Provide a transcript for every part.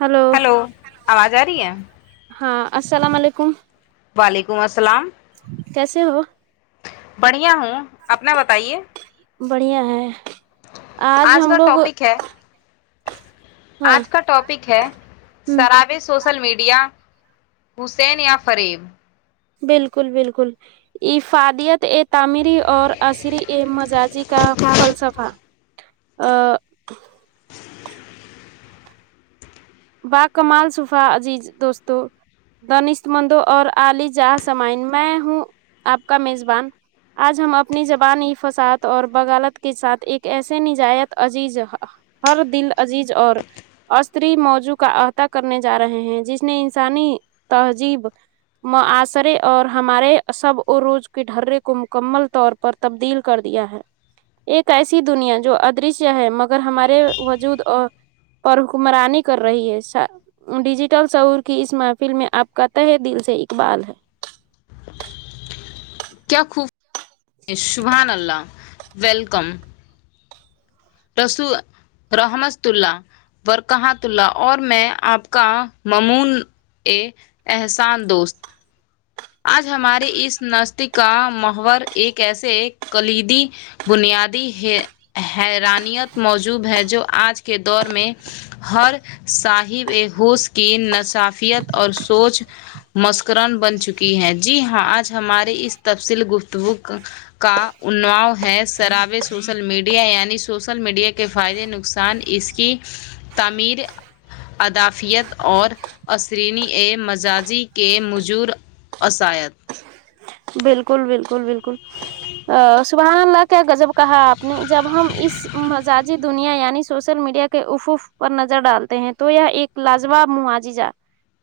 hello hello اواز ا رہی ہے ہاں السلام علیکم وعلیکم السلام کیسے ہو بڑھیا ہوں اپنا بتائیے بڑھیا ہے آج ہم کا لوگ ٹاپک ہے ہاں آج کا ٹاپک ہے سراوے سوس سوشل میڈیا حسین یا فریب بالکل بالکل ا فادیت ات تعمیری اور عصری مزاجی کا فلسفہ با کمال صفا عزیز دوستوں دنش مندو اور علی جہاں سمائن میں ہوں اپ کا میزبان آج ہم اپنی زبانی فساد اور بغالت کے ساتھ ایک ایسے نجایت عزیز ہر دل عزیز اور استری موج جو کا عہدہ کرنے جا رہے ہیں جس نے انسانی تہذیب معاصر اور ہمارے سب عروج کے ڈرے کو مکمل طور پر تبدیل کر دیا ہے ایک ایسی دنیا جو ادرشیہ ہے مگر ہمارے وجود اور اور حکمرانی کر رہی ہے ڈیجیٹل سور کی اس محفل میں اپ کا تہہ دل سے اقبال ہے کیا خوب شبحان اللہ ویلکم رسو رحمت اللہ ور کہاں تولا اور میں اپ کا ممون یہ احسان دوست آج ہمارے اس نستک کا محور ایک ایسے کلیدی بنیادی حیرانیت موجوود ہے جو آج کے دور میں ہر صاحب ہوس کی نصافیت اور سوچ مسکران بن چکی ہے جی ہاں آج ہماری اس تفصیل گفتگو کا نو ہے سراوے سوشل میڈیا یعنی سوشل میڈیا کے فائدے نقصان اس کی تعمیر ادافیت اور اثرینی اے مزاجی کے مجر اس ایت بالکل بالکل بالکل ا سبحان اللہ کیا غضب کہا آپ نے جب ہم اس مزاجی دنیا یعنی سوشل میڈیا کے افوف پر نظر ڈالتے ہیں تو یہ ایک لجواب ما جی جا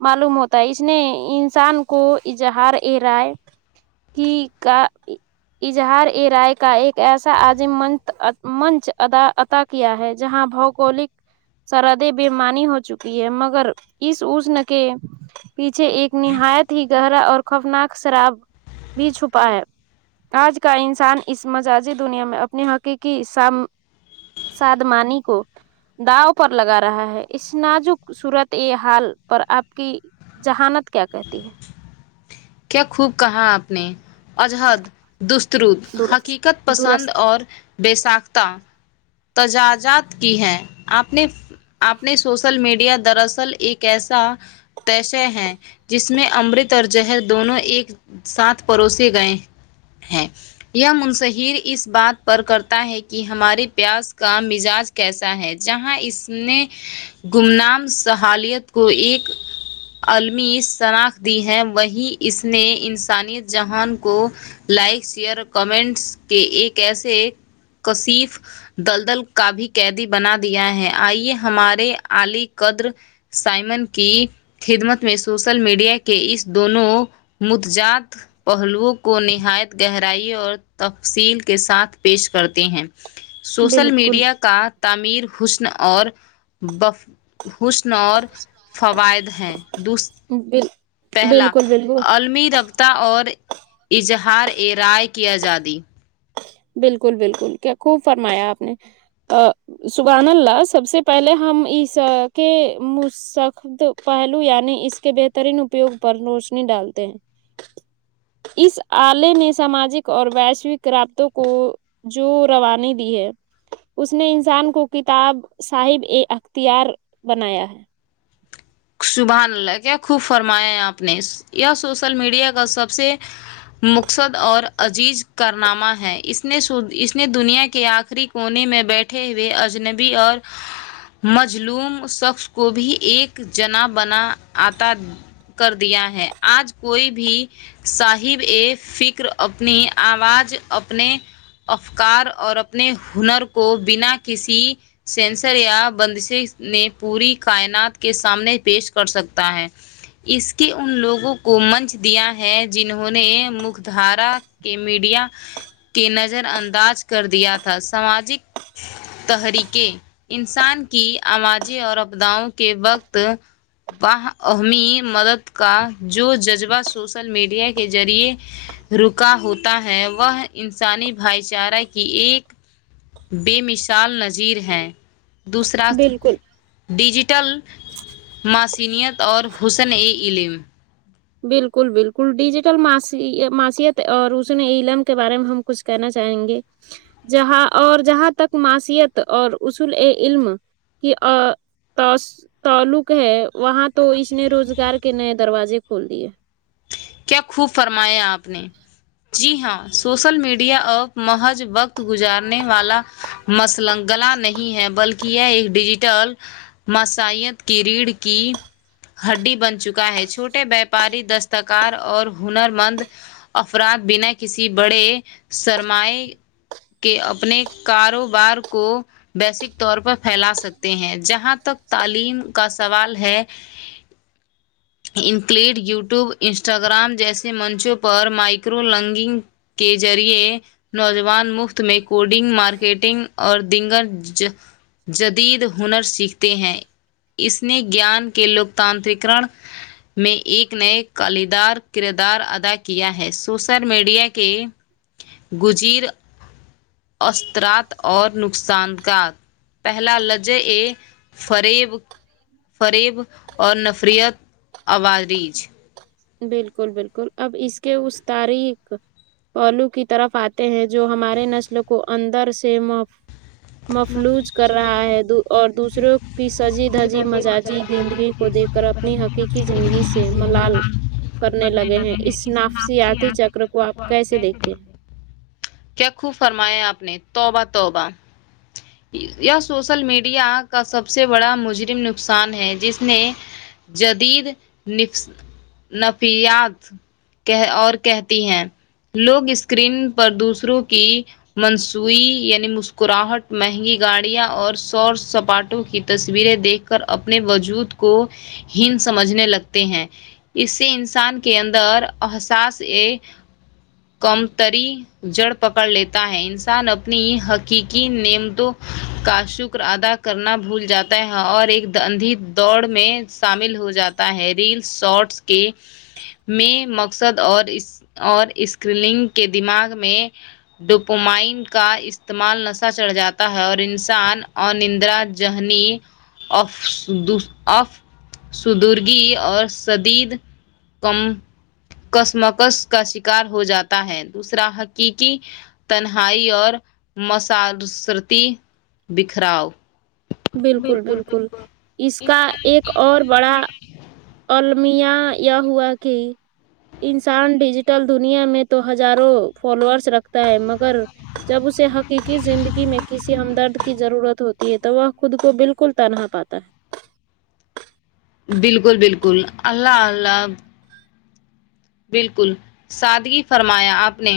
معلوم ہوتا ہے اس نے انسان کو اظہار ا رائے کی گا اظہار اے رائے کا ایک ایسا عظیم منت منچ دا کیا ہے جہاں بھابولک سرحدے بیماری ہو چکی ہے مگر اس کے پیچھے ایک نہایت ہی گہرا اور خوفناک شراب بھی چھپا ہے اج کا انسان اس مجازی دنیا میں اپنے حقیقی سام سدمانی کو داؤ پر لگا رہا ہے اس نازک صورت یہ حال پر اپ کی جہانت کیا کہتی ہے کیا خوب کہا آپ نے اجہد دستروت درست حقیقت پسند درست اور بےساختہ تجاجات کی ہے اپ نے آپ نے سوشل میڈیا دراصل ایک ایسا تسے ہے جس میں امرت اور جہد دونوں ایک ساتھ پروسے گئے ہے یہ منصہر اس بات پر کرتا ہے کہ ہمارے پیاس کا مزاج کیسا ہے جہاں اس نے گمنام سہالیت کو ایک علمی شناخت دی ہے وہی اس نے انسانیت جہان کو لائک شیئر اور کمنٹس کے ایک ایسے کشف دلدل کو کا بھی قیدی بنا دیا ہے آئیے ہمارے علی قدر سائمن کی خدمت میں سوشل میڈیا کے اس دونوں متجات پہلوؤں کو نہایت گہرائی اور تفصیل کے ساتھ پیش کرتے ہیں سوشل بالکل میڈیا کا تعمیر حسن اور بف حسن اور فوائد ہیں دو بل پہلا بالکل بالکل علمی رابطہ اور اظہار ا رائے کیا جادی بالکل بالکل کیا خوب فرمایا آپ نے سبحان اللہ سب سے پہلے ہم اس س کے مسخ ش پہلو یعنی اس کے بہترین اپیوگ پر روشنی ڈالتے ہیں اس آلے نے ساماجک اور ویشوک راب تو کو جو روانے دی ہے اس نے انسان کو کتاب صاحب اے اختیار بنایا ہے سبحان اللہ کیا خوب فرمائیں ہیں اپنے یہیا سوشل میڈیا کا سب سے مقصد اور عزیز کارنامہ ہے اس نے دنیا کے آخری کونے میں بیٹھے ہوئے اجنبی اور مجلوم شخص کو بھی ایک جنا بنا آتا کر دیا ہے آج کوئی بھی صاحب یہ فکر اپنی آواز اپنے افکار اور اپنے ہنر کو بنا کسی سینسر یا بندشیں نے پوری کائنات کے ساتھ سامنے پیش کر سکتا ہے اس کے ان لوگوں کو منچ دیا ہے جنہوں نے مکدارا کے میڈیا کے نظر انداز کر دیا تھا ساماجک تحریکیں انسان کی آوازیں اور اپداؤں کے وقت باہاہہمی مدد کا جو جذبہ سوشل میڈیا کے ذریعے رکا ہوتا ہے وہ انسانی بھائی چارہ کی ایک بے مثال نظیر ہیں دوسرا بالکل ڈیجیٹل ماسنییت اور حسن علم بالکل بالکل ڈیجیٹل معاشت اور اس نے علم کے بارے میں ہم کچھ کہنا چاہیں گے جہاں اور جہاں تک معاشیت اور اصول علم کہ ا تس تعلق ہے وہاں تو اس اس نے روزگار کے نئے دروازے کھول دیے کیا خوب فرمایا آپ نے جی ہاں سوشل میڈیا اپ محض وقت گزارنے والا مثلا گلا نہیں ہے بلکہ یہ ایک ڈیجیٹل مسائیت کی ریڑھ کی ہڈی بن چکا ہے چھوٹے وپاری دستک کار اور ہنر مند افراد بنا کسی بڑے سرمائے کہ اپنے کاروبار کو بیسک طور پر پھیلا سکتے ہیں جہاں تک تعلیم کا سوال ہے انکلیڈ یو ٹیوب انسٹاگرام جیسے منچوں پر مائکرو لنگنگ کے ذریعے نوجوان مفت میں کوڈنگ مارکیٹنگ اور ڈنگر جو جدید ہنر سیکھتے ہیں اس نے گیان کے لوکتاترکرن میں ایک نئے خالدار کردار ادا کیا ہے سوشل میڈیا کے گزیر اثرات اور نقصان کا پہلا لجے فریب فریب اور نفریت [unintelligible] بالکل بالکل اب اس کے اس تاریخ پہلو کی طرف آتے ہیں جو ہمارے نسل کو اندر سے مف فلوج کر رہا ہے اور دوسروں کی سجی دھجی مزاجی زندگی کو دیکھ کر اپنی حقیقی زندگی سے ملال کرنے لگے ہیں اس نافسیاتی چکر کو آپ کیسے دیکھتے ہیں کیا خوب فرمایا آپ نے توبہ توبہ یہ سوسل میڈیا کا سب سے بڑا مجرم نقصان ہے جس نے جدید نفست نفیات کہہ اور کہتی ہیں لوگ اسکرین پر دوسروں کی مضنوعی یعنی مسکراہٹ مہنگی گاڑیاں اور سور سپاٹوں کی تصویریں دیکھ کر اپنے وجود کو ہین سمجھنے لگتے ہیں اس سے انسان کے اندر احساس کمتری جڑ پکڑ لیتا ہے انسان اپنی حقیقی نعم توں کا شکر ادا کرنا بھول جاتے ہیں اور ایک د اندھی دوڑ میں شامل ہو جاتا ہے ریلس شارٹس کے میں مقصد اور اس اور اسکریلنگ کے دماغ میں ڈپومائن کا استعمال نشہ چڑھ جاتا ہے اور انسان ان اندرا جہنی اف دوس آف سردگی اور شدید غم کشمکش کا شکار ہو جاتا ہے دوسرا حقیقی تنہائی اور [unintelligible] بکھراؤ بالکل بالکل اس کا ایک اور بڑا المیہ یہ ہوا کی انسان ڈیجیٹل دنیا میں تو ہزاروں فالوورس رکھتا ہے مگر جب اسے حقیقی زندگی میں کسی ہمدرد کی ضرورت ہوتی ہے تو وہ خود کو بالکل تنہا پاتا ہے بالکل بالکل اللہ اللہ بالکل سادگی فرمایا آپ نے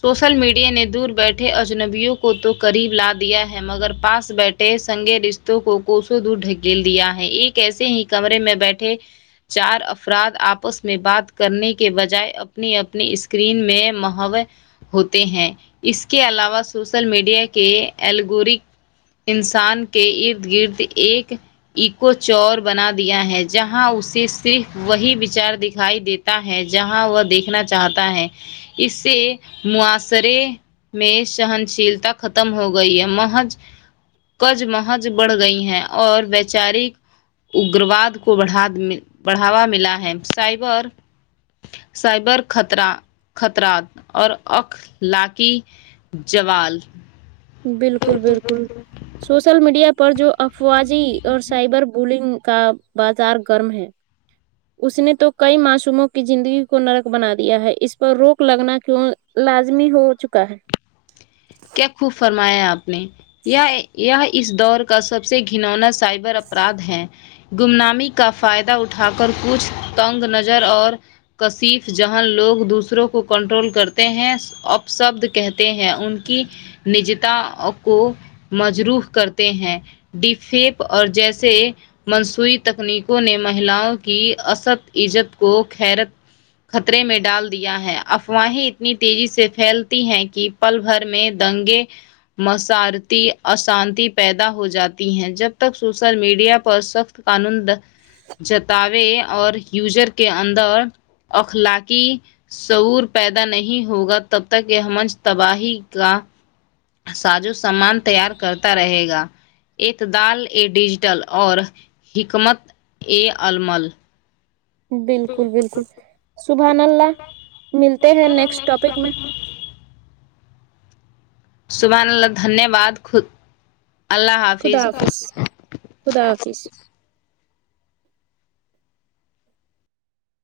سوشل میڈیا نے دور بیٹھے اجنبیوں کو تو قریب لا دیا ہے مگر پاس بیٹھے ٹے سنگے رشتوں کوسوں دور ڈھکیل دیا ہے ایک ایسے ہی کمرے میں بیٹھے چار افراد آپس میں بات کرنے کے بجائے اپنی اپنی اسکرین میں مہوے ہوتے ہیں اس کے علاوہ سوشل میڈیا کے ایلگورک انسان کے ارد گرد ایک اکویچر بنا دیا ہے جہاں اسے صرف وہی وچار دکھائی دیتا ہے جہاں وہ دیکھنا چاہتا ہے اس سے معاشرے میں سہنشیلتا ختم ہو گئی ہے محض کشمکش بڑھ گئی ہیں اور ویچارک اگرواد کو بڑھا بڑھاوا ملا ہے سائبر سائبر خطرہ خطرات اور اخلاقی زوال بالکل بالکل سوشل میڈیا پر جو افواجی اور سائبر بلنگ کا بازار گرم ہے اس نے تو کئی معصوموں کی زندگی کو نرک بنا دیا ہے اس پر روک لگنا کیوں لازمی ہو چکا ہے کیا خوب فرمایا آپ نے یے اس دور کا سب سے گنونا سائب اپرادھ ہیں گمنامی کا فائدہ اٹھا کر کچھ تنگ نظر اور کصف جہاں لوگ دوسروں کو کنٹرول کرتے ہیں اپ ثبد کہتے ہیں ان کی نجتا کو مجروح کرتے ہیں ڈیفیپ اور جیسے منصوئیی تکنیکوں نے مہیلاؤں کی است عزت کو خیرت خطرے میں ڈال دیا ہے افواہیں اتنی تیزی سے پھیلتی ہیں کی پل بھر میں دنگے مسارتی اشانتی پیدا ہو جاتی ہیں جب تک سوشل میڈیا پر سخت کانند جتاوے اور یوزر کے اندر اخلاقی سعور پیدا نہیں ہوگا تب تک یے منچ تباہی کا ساجو سامان تیار کرتا رہے گا اعتدال اے ڈیجیٹل اور حکمت اے علمل بالکل بالکل سبحان اللہ ملتے ہیں نیکسٹ ٹاپک میں صبح اللہ دھنیہ واد خود اللہ حافظ خدا حافظ خدا حافظ